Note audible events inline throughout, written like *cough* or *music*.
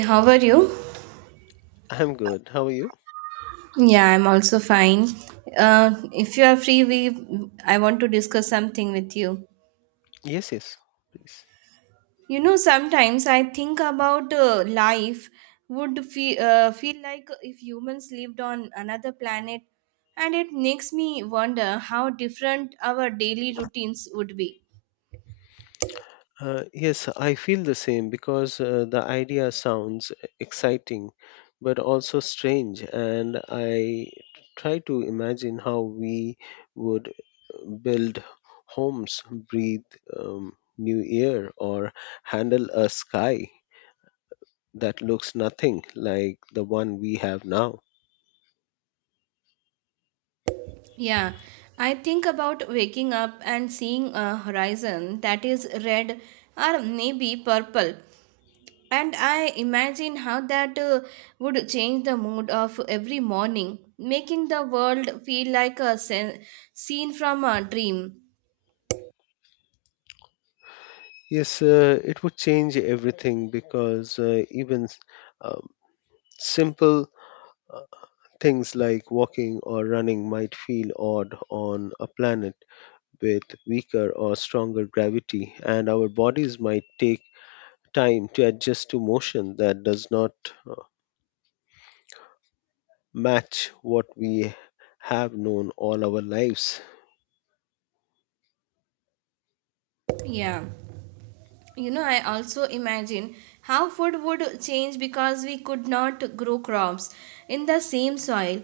How are you? I'm good. How are you? Yeah, I'm also fine. If you are free, we I want to discuss something with you. Yes, yes, please. You know, sometimes I think about life would feel like if humans lived on another planet, and it makes me wonder how different our daily routines would be. Yes, I feel the same because the idea sounds exciting but also strange, and I try to imagine how we would build homes, breathe new air, or handle a sky that looks nothing like the one we have now. Yeah, I think about waking up and seeing a horizon that is red or maybe purple. And I imagine how that would change the mood of every morning, making the world feel like a scene from a dream. Yes, it would change everything because even um, simple uh, things like walking or running might feel odd on a planet with weaker or stronger gravity, and our bodies might take time to adjust to motion that does not uh, match what we have known all our lives. Yeah. You know, I also imagine how food would change because we could not grow crops in the same soil,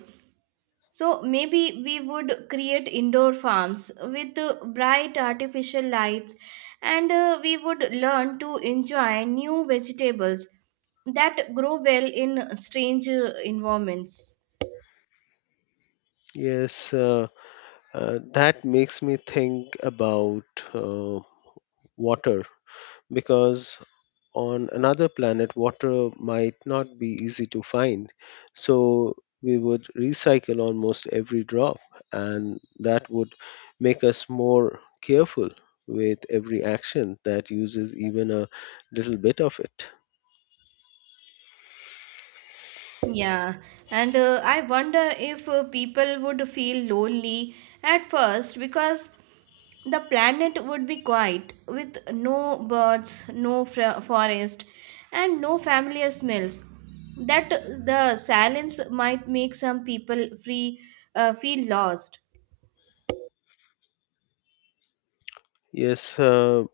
so maybe we would create indoor farms with bright artificial lights, and we would learn to enjoy new vegetables that grow well in strange environments. Yes, that makes me think about uh, water because on another planet, water might not be easy to find, so we would recycle almost every drop, and that would make us more careful with every action that uses even a little bit of it. Yeah, and I wonder if people would feel lonely at first because the planet would be quiet with no birds, no forest, and no familiar smells. That the silence might make some people free feel lost. Yes,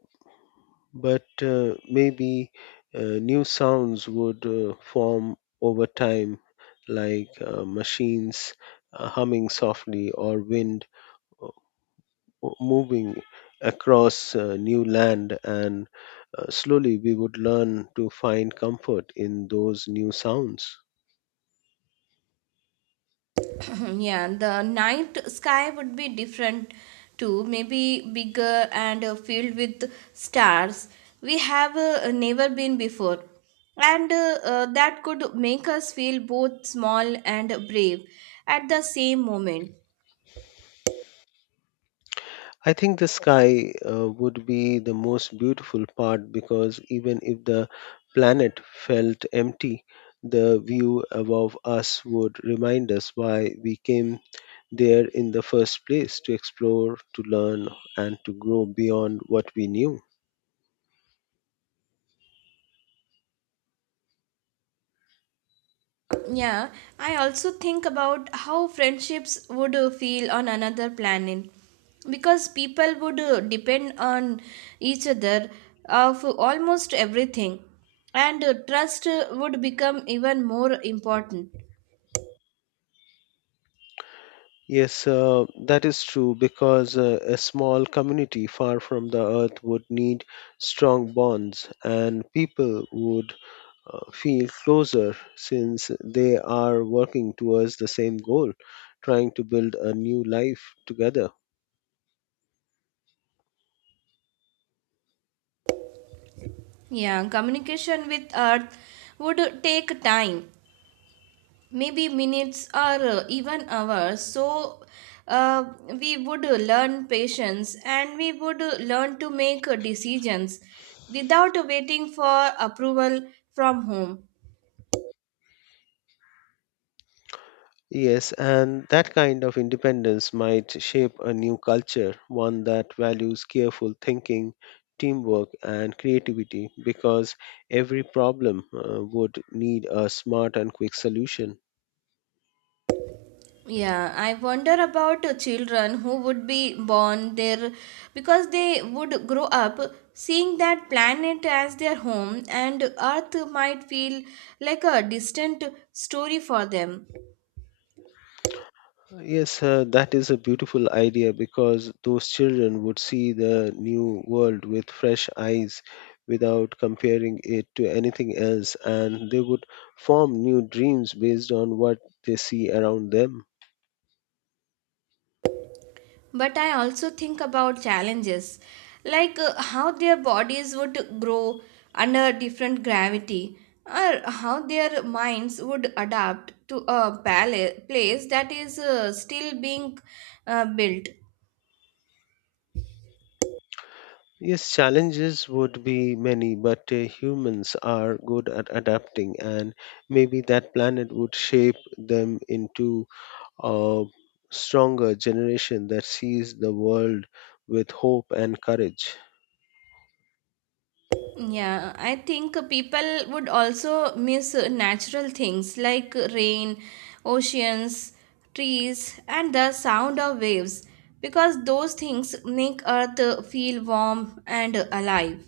but maybe new sounds would form over time, like machines humming softly or wind moving across new land, and slowly we would learn to find comfort in those new sounds. *laughs* *clears throat* Yeah, the night sky would be different too, maybe bigger and filled with stars we have never been before. And that could make us feel both small and brave at the same moment. I think the sky would be the most beautiful part because even if the planet felt empty, the view above us would remind us why we came there in the first place to explore, to learn, and to grow beyond what we knew. Yeah, I also think about how friendships would feel on another planet because people would depend on each other for almost everything, and trust would become even more important. Yes, that is true because a small community far from the earth would need strong bonds and people would feel closer since they are working towards the same goal, trying to build a new life together. Yeah, communication with Earth would take time, maybe minutes or even hours. So uh, we would learn patience, and we would learn to make decisions without waiting for approval from home. Yes, and that kind of independence might shape a new culture, one that values careful thinking, teamwork, and creativity, because every problem would need a smart and quick solution. Yeah, I wonder about children who would be born there because they would grow up seeing that planet as their home, and Earth might feel like a distant story for them. Yes, that is a beautiful idea because those children would see the new world with fresh eyes without comparing it to anything else, and they would form new dreams based on what they see around them. But I also think about challenges, like how their bodies would grow under different gravity, or how their minds would adapt to a place that is still being built. Yes, challenges would be many, but humans are good at adapting, and maybe that planet would shape them into a stronger generation that sees the world with hope and courage. Yeah, I think people would also miss natural things like rain, oceans, trees, and the sound of waves because those things make Earth feel warm and alive.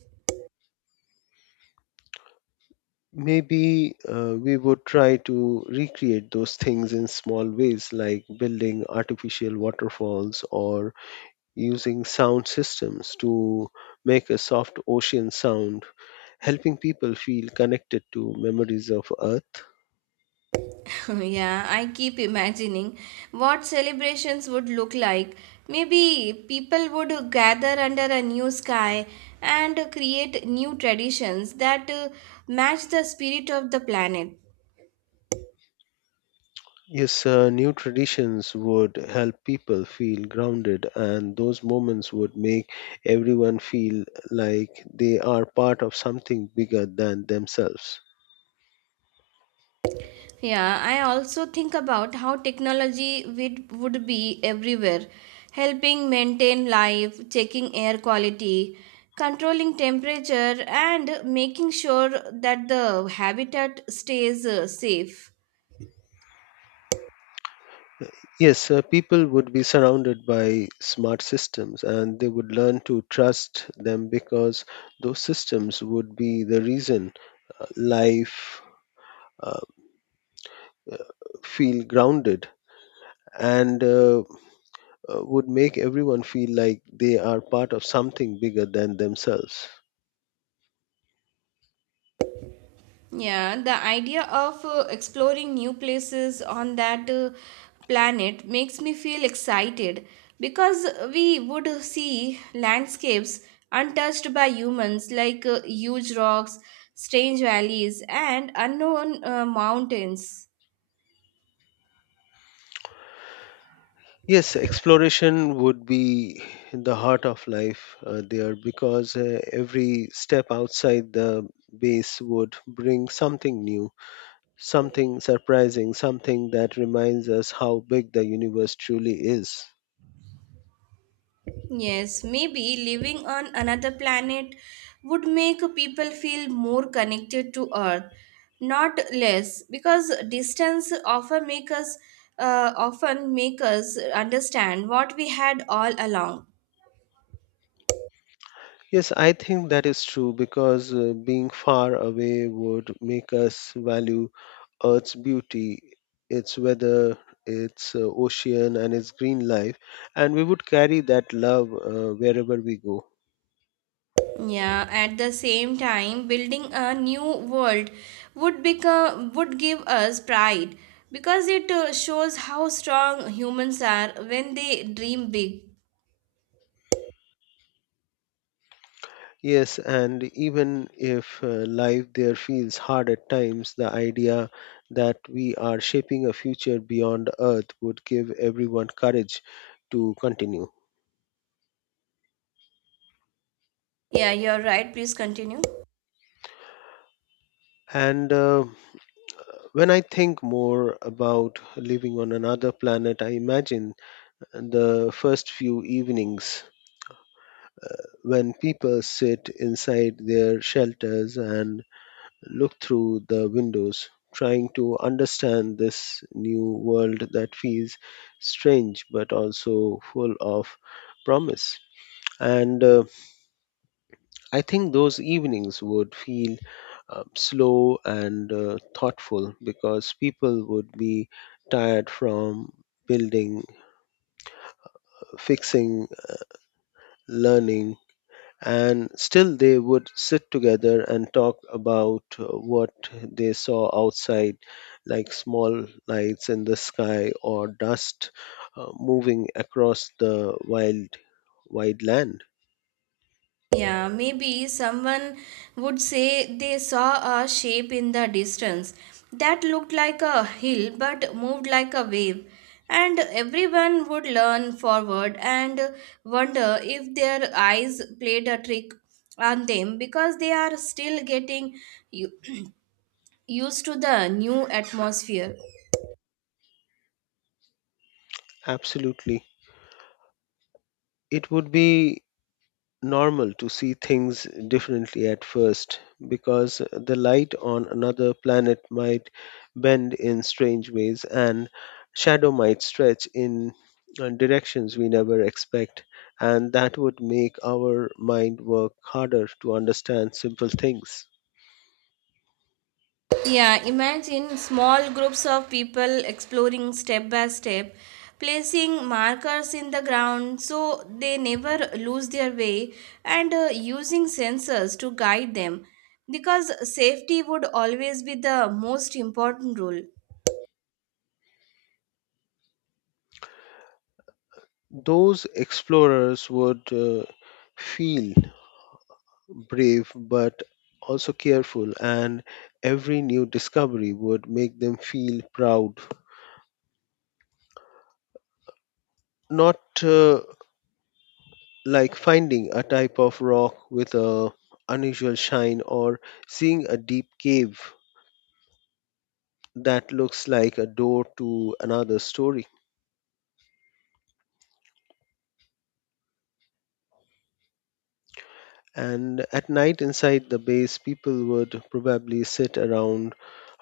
Maybe we would try to recreate those things in small ways, like building artificial waterfalls or using sound systems to make a soft ocean sound, helping people feel connected to memories of Earth. *laughs* Yeah, I keep imagining what celebrations would look like. Maybe people would gather under a new sky and create new traditions that match the spirit of the planet. Yes, new traditions would help people feel grounded, and those moments would make everyone feel like they are part of something bigger than themselves. Yeah, I also think about how technology would be everywhere, helping maintain life, checking air quality, controlling temperature, and making sure that the habitat stays safe. Yes, people would be surrounded by smart systems and they would learn to trust them because those systems would be the reason life uh, feel grounded and would make everyone feel like they are part of something bigger than themselves. Yeah, the idea of exploring new places on that planet makes me feel excited because we would see landscapes untouched by humans, like huge rocks, strange valleys, and unknown mountains. Yes, exploration would be in the heart of life there because every step outside the base would bring something new, something surprising, something that reminds us how big the universe truly is. Yes, maybe living on another planet would make people feel more connected to Earth, not less, because distance often make us understand what we had all along. Yes, I think that is true because being far away would make us value Earth's beauty, its weather, its ocean, and its green life, and we would carry that love wherever we go. Yeah, at the same time, building a new world would give us pride because it shows how strong humans are when they dream big. Yes, and even if life there feels hard at times, the idea that we are shaping a future beyond Earth would give everyone courage to continue. Yeah, you're right. Please continue. And When I think more about living on another planet, I imagine the first few evenings when people sit inside their shelters and look through the windows, trying to understand this new world that feels strange but also full of promise. And I think those evenings would feel slow and thoughtful because people would be tired from building, fixing, learning, and still they would sit together and talk about what they saw outside, like small lights in the sky or dust moving across the wild, wide land. Yeah, maybe someone would say they saw a shape in the distance that looked like a hill but moved like a wave. And everyone would lean forward and wonder if their eyes played a trick on them because they are still getting u- *clears throat* used to the new atmosphere. Absolutely. It would be normal to see things differently at first because the light on another planet might bend in strange ways and shadow might stretch in directions we never expect, and that would make our mind work harder to understand simple things. Yeah, imagine small groups of people exploring step by step, placing markers in the ground so they never lose their way, and using sensors to guide them because safety would always be the most important rule. Those explorers would feel brave but also careful, and every new discovery would make them feel proud, not like finding a type of rock with a unusual shine or seeing a deep cave that looks like a door to another story. And at night inside the base, people would probably sit around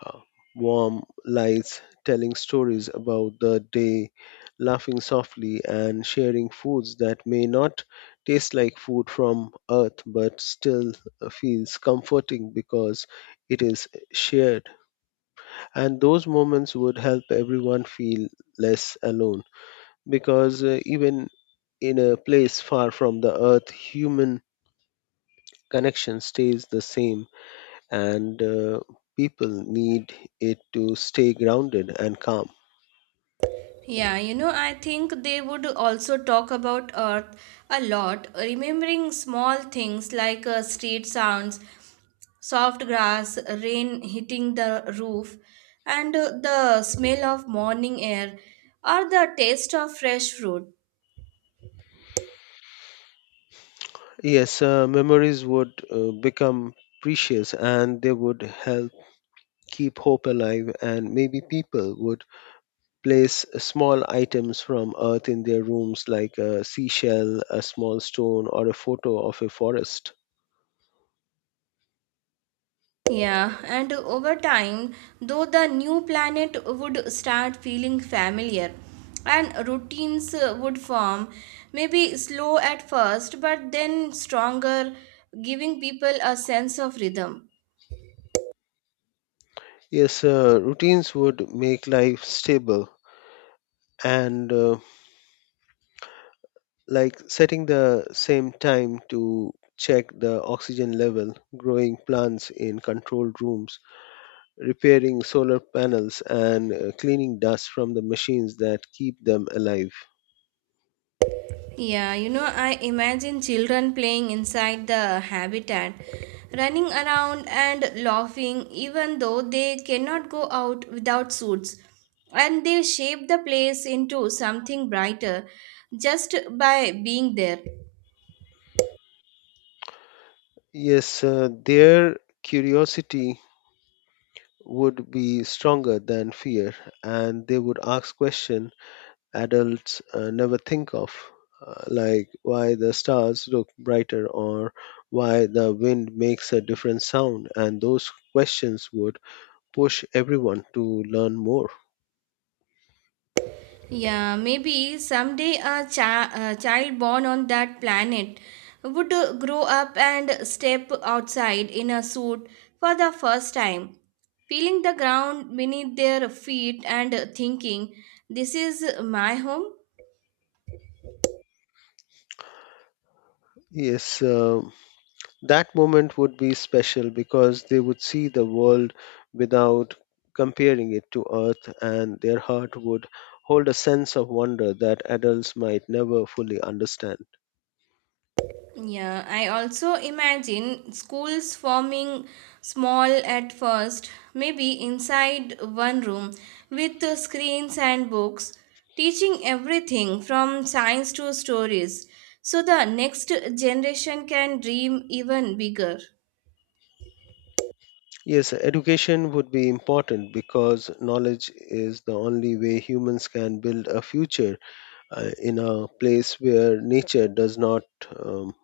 uh, warm lights, telling stories about the day, laughing softly, and sharing foods that may not taste like food from earth but still feels comforting because it is shared. And those moments would help everyone feel less alone because even in a place far from the earth, human connection stays the same and people need it to stay grounded and calm. Yeah, you know, I think they would also talk about Earth a lot, remembering small things like street sounds, soft grass, rain hitting the roof, and the smell of morning air or the taste of fresh fruit. Yes, memories would become precious and they would help keep hope alive, and maybe people would place small items from earth in their rooms, like a seashell, a small stone, or a photo of a forest. Yeah, and over time, though the new planet would start feeling familiar, and routines would form, maybe slow at first, but then stronger, giving people a sense of rhythm. Yes, routines would make life stable and like setting the same time to check the oxygen level, growing plants in controlled rooms, repairing solar panels, and cleaning dust from the machines that keep them alive. Yeah, you know, I imagine children playing inside the habitat, running around and laughing, even though they cannot go out without suits. And they shape the place into something brighter just by being there. Yes, their curiosity would be stronger than fear, and they would ask questions adults never think of. Like why the stars look brighter or why the wind makes a different sound, and those questions would push everyone to learn more. Yeah, maybe someday a child born on that planet would grow up and step outside in a suit for the first time, feeling the ground beneath their feet and thinking, this is my home. Yes, that moment would be special because they would see the world without comparing it to Earth, and their heart would hold a sense of wonder that adults might never fully understand. Yeah, I also imagine schools forming, small at first, maybe inside one room with the screens and books, teaching everything from science to stories, so the next generation can dream even bigger. Yes, education would be important because knowledge is the only way humans can build a future in a place where nature does not um,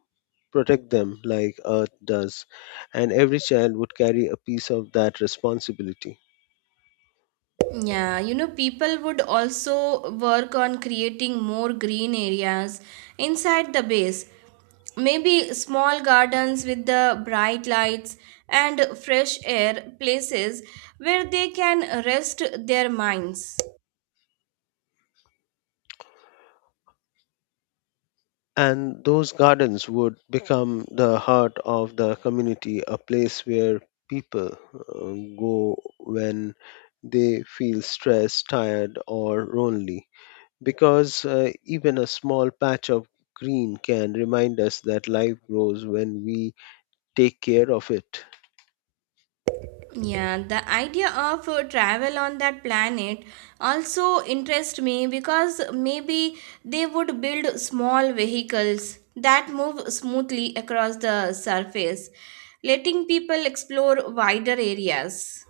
protect them like Earth does, and every child would carry a piece of that responsibility. Yeah, you know, people would also work on creating more green areas inside the base. Maybe small gardens with the bright lights and fresh air, places where they can rest their minds. And those gardens would become the heart of the community, a place where people go when they feel stressed, tired, or lonely. Because even a small patch of green can remind us that life grows when we take care of it. Yeah, the idea of travel on that planet also interests me because maybe they would build small vehicles that move smoothly across the surface, letting people explore wider areas.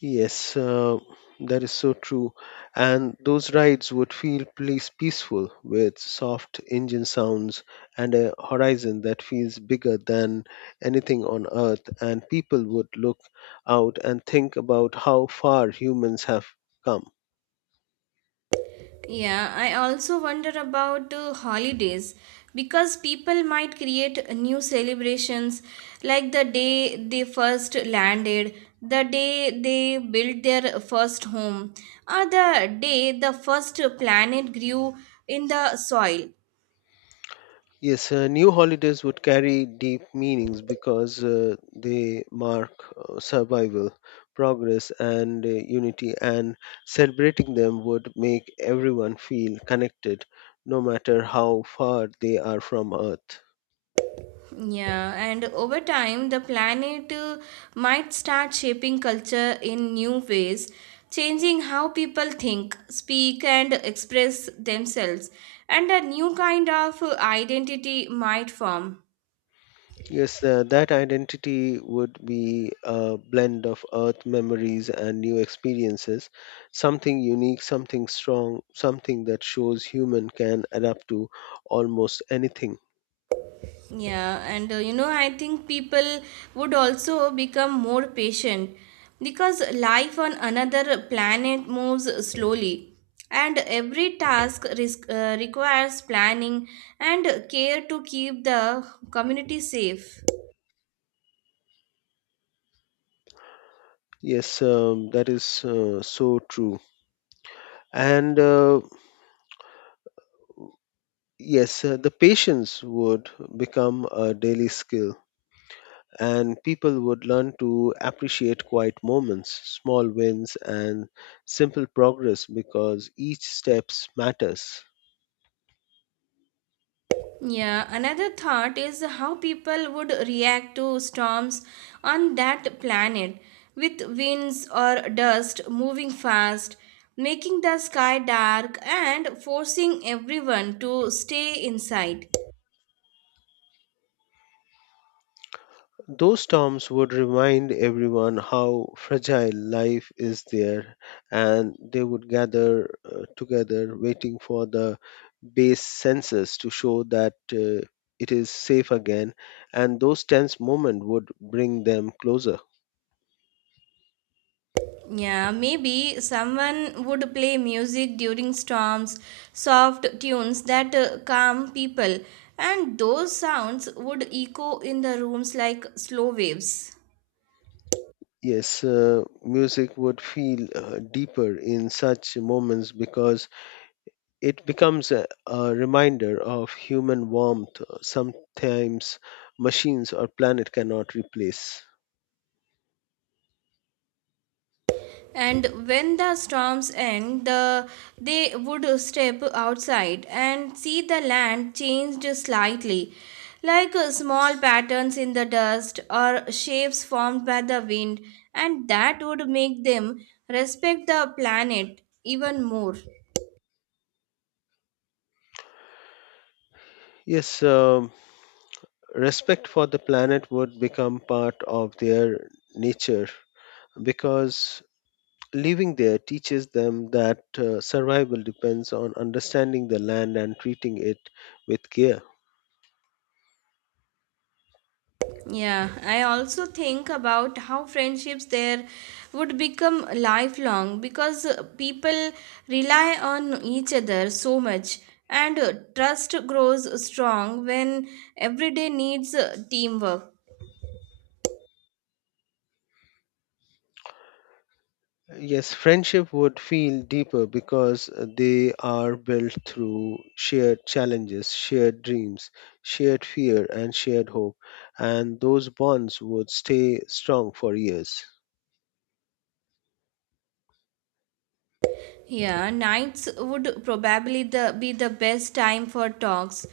Yes, that is so true. And those rides would feel please peaceful with soft engine sounds and a horizon that feels bigger than anything on earth. And people would look out and think about how far humans have come. Yeah, I also wonder about holidays because people might create new celebrations, like the day they first landed, the day they built their first home, or the day the first planet grew in the soil. Yes, new holidays would carry deep meanings because they mark survival, progress, and unity, and celebrating them would make everyone feel connected no matter how far they are from Earth. Yeah, and over time, the planet might start shaping culture in new ways, changing how people think, speak, and express themselves, and a new kind of identity might form. Yes, that identity would be a blend of Earth memories and new experiences, something unique, something strong, something that shows human can adapt to almost anything. Yeah, and you know, I think people would also become more patient because life on another planet moves slowly, and every task requires planning and care to keep the community safe. Yes, that is so true. And yes, the patience would become a daily skill, and people would learn to appreciate quiet moments, small wins, and simple progress because each steps matters. Yeah, another thought is how people would react to storms on that planet, with winds or dust moving fast, making the sky dark and forcing everyone to stay inside. Those terms would remind everyone how fragile life is there, and they would gather together waiting for the base census to show that it is safe again, and those tense moments would bring them closer. Yeah, maybe someone would play music during storms, soft tunes that calm people, and those sounds would echo in the rooms like slow waves. Yes, music would feel deeper in such moments because it becomes a reminder of human warmth, sometimes machines or planet cannot replace. And when the storms end, they would step outside and see the land changed slightly, like small patterns in the dust or shapes formed by the wind, and that would make them respect the planet even more. Yes, respect for the planet would become part of their nature because living there teaches them that survival depends on understanding the land and treating it with care. Yeah, I also think about how friendships there would become lifelong because people rely on each other so much, and trust grows strong when everyday needs teamwork. Yes, friendship would feel deeper because they are built through shared challenges, shared dreams, shared fear, and shared hope, and those bonds would stay strong for years. Yeah, nights would probably be the best time for talks,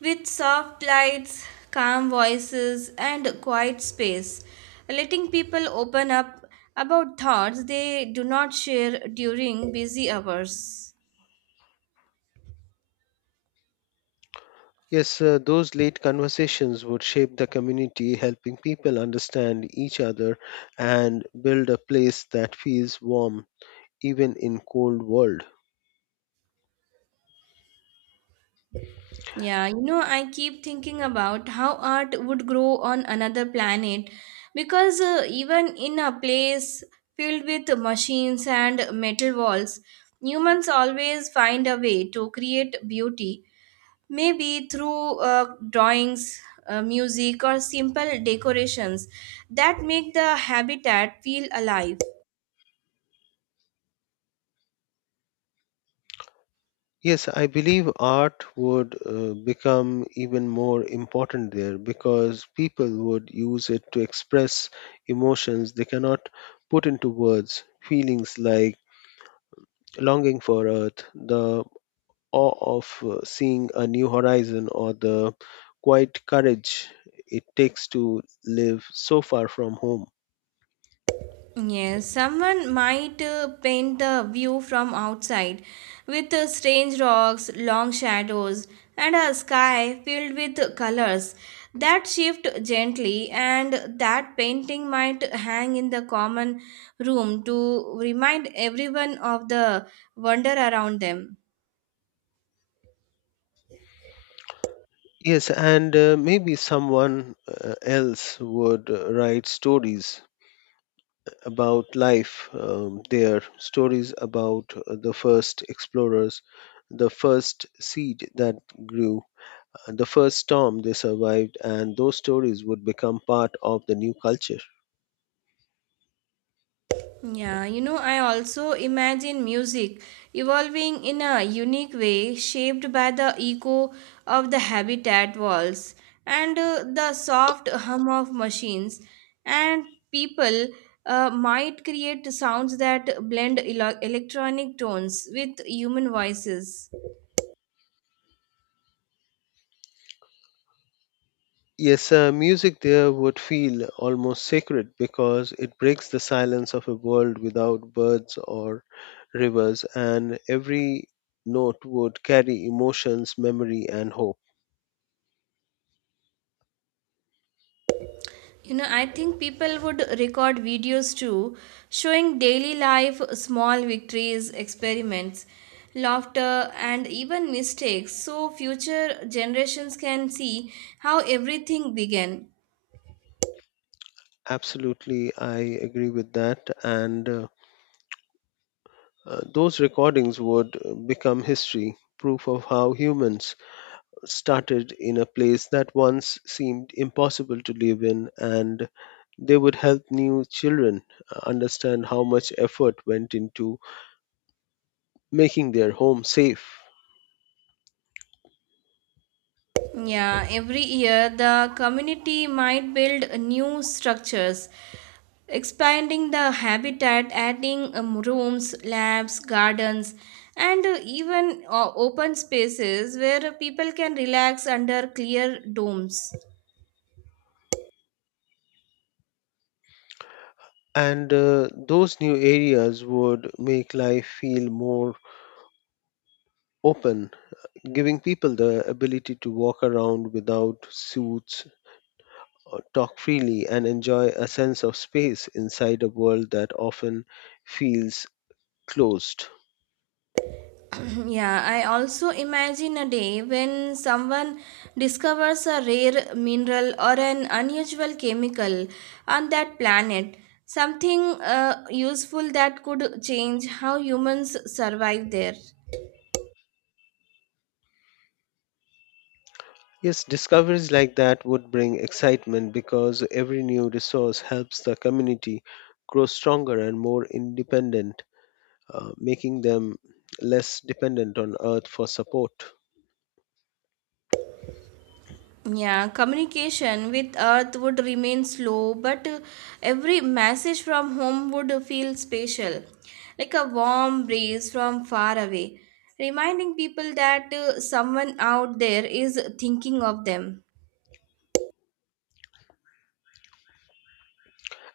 with soft lights, calm voices, and quiet space, letting people open up about thoughts they do not share during busy hours. Yes, those late conversations would shape the community, helping people understand each other and build a place that feels warm even in cold world. Yeah, you know, I keep thinking about how art would grow on another planet because even in a place filled with machines and metal walls, humans always find a way to create beauty, maybe through drawings, music, or simple decorations that make the habitat feel alive. Yes, I believe art would become even more important there because people would use it to express emotions they cannot put into words, feelings like longing for earth, the awe of seeing a new horizon or the quiet courage it takes to live so far from home. Yes, someone might paint the view from outside, with strange rocks, long shadows, and a sky filled with colors that shift gently, and that painting might hang in the common room to remind everyone of the wonder around them. Yes, and maybe someone else would write stories about life there, stories about the first explorers, the first seed that grew, the first storm they survived, and those stories would become part of the new culture. Yeah, you know, I also imagine music evolving in a unique way, shaped by the echo of the habitat walls and the soft hum of machines. And people might create sounds that blend electronic tones with human voices. Yes, music there would feel almost sacred because it breaks the silence of a world without birds or rivers, and every note would carry emotions, memory, and hope. You know, I think people would record videos too, showing daily life, small victories, experiments, laughter, and even mistakes, so future generations can see how everything began. Absolutely, I agree with that. And those recordings would become history, proof of how humans started in a place that once seemed impossible to live in, and they would help new children understand how much effort went into making their home safe. Yeah, every year the community might build new structures, expanding the habitat, adding rooms, labs, gardens, and even open spaces where people can relax under clear domes. And those new areas would make life feel more open, giving people the ability to walk around without suits, or talk freely, and enjoy a sense of space inside a world that often feels closed. *clears throat* Yeah, I also imagine a day when someone discovers a rare mineral or an unusual chemical on that planet. Something useful that could change how humans survive there. Yes, discoveries like that would bring excitement because every new resource helps the community grow stronger and more independent, making them less dependent on Earth for support. Yeah, communication with Earth would remain slow, but every message from home would feel special, like a warm breeze from far away, reminding people that someone out there is thinking of them.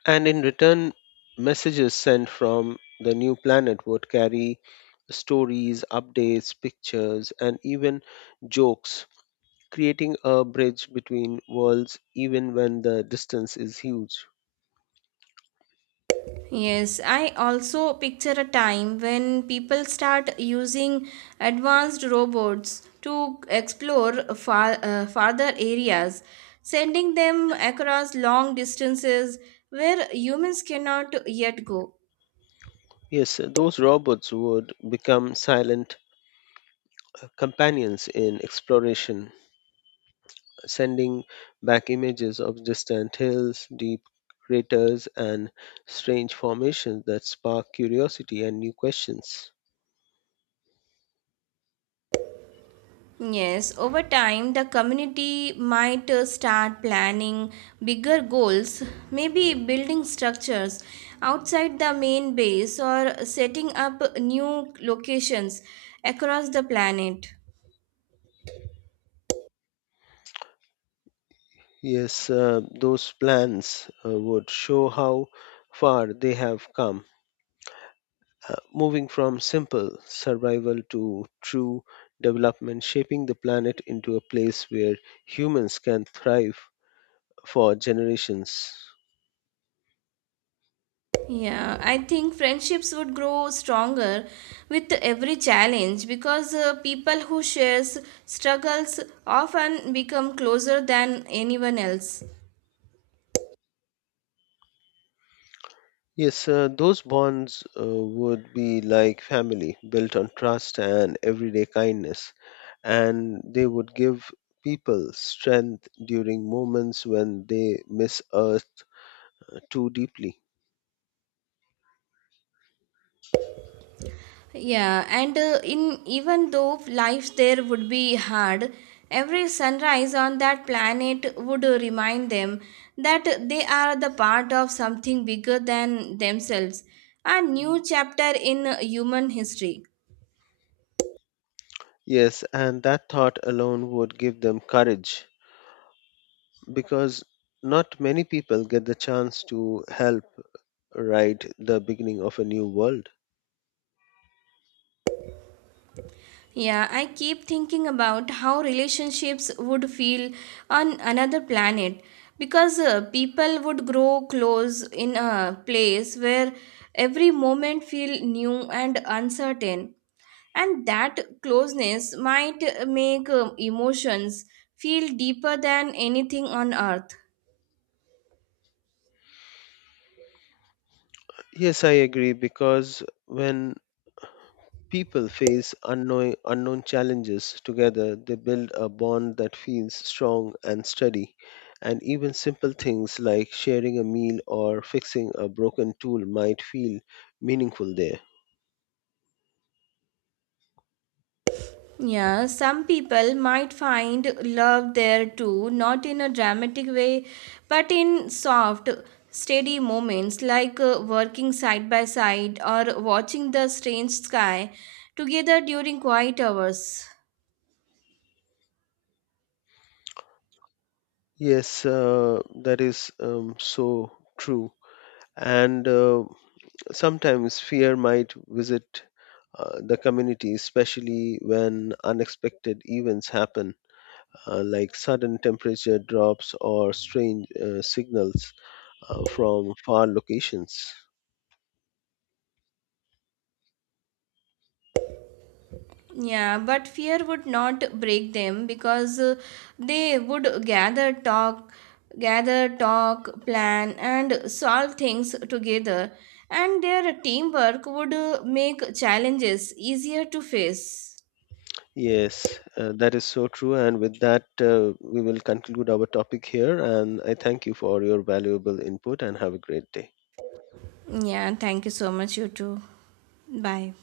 And in return, messages sent from the new planet would carry stories, updates, pictures, and even jokes, creating a bridge between worlds even when the distance is huge. Yes, I also picture a time when people start using advanced robots to explore farther areas, sending them across long distances where humans cannot yet go. Yes, those robots would become silent companions in exploration, sending back images of distant hills, deep craters, and strange formations that spark curiosity and new questions. Yes, over time, the community might start planning bigger goals, maybe building structures outside the main base or setting up new locations across the planet. Yes, those plans would show how far they have come, moving from simple survival to true development, shaping the planet into a place where humans can thrive for generations. Yeah, I think friendships would grow stronger with every challenge because people who shares struggles often become closer than anyone else. Yes, those bonds would be like family, built on trust and everyday kindness, and they would give people strength during moments when they miss Earth too deeply. Yeah, and in even though life there would be hard, every sunrise on that planet would remind them that they are the part of something bigger than themselves, a new chapter in human history. Yes, and that thought alone would give them courage because not many people get the chance to help write the beginning of a new world. Yeah, I keep thinking about how relationships would feel on another planet because people would grow close in a place where every moment feel new and uncertain, and that closeness might make emotions feel deeper than anything on Earth. Yes, I agree because when people face unknown challenges together, they build a bond that feels strong and steady. And even simple things like sharing a meal or fixing a broken tool might feel meaningful there. Yeah, some people might find love there too, not in a dramatic way, but in soft, steady moments like working side by side or watching the strange sky together during quiet hours. Yes, that is so true. And sometimes fear might visit the community, especially when unexpected events happen, like sudden temperature drops or strange signals from far locations. Yeah, but fear would not break them because they would gather, talk, plan, and solve things together. And their teamwork would make challenges easier to face. Yes, that is so true. And with that, we will conclude our topic here. And I thank you for your valuable input and have a great day. Yeah, thank you so much, you too. Bye.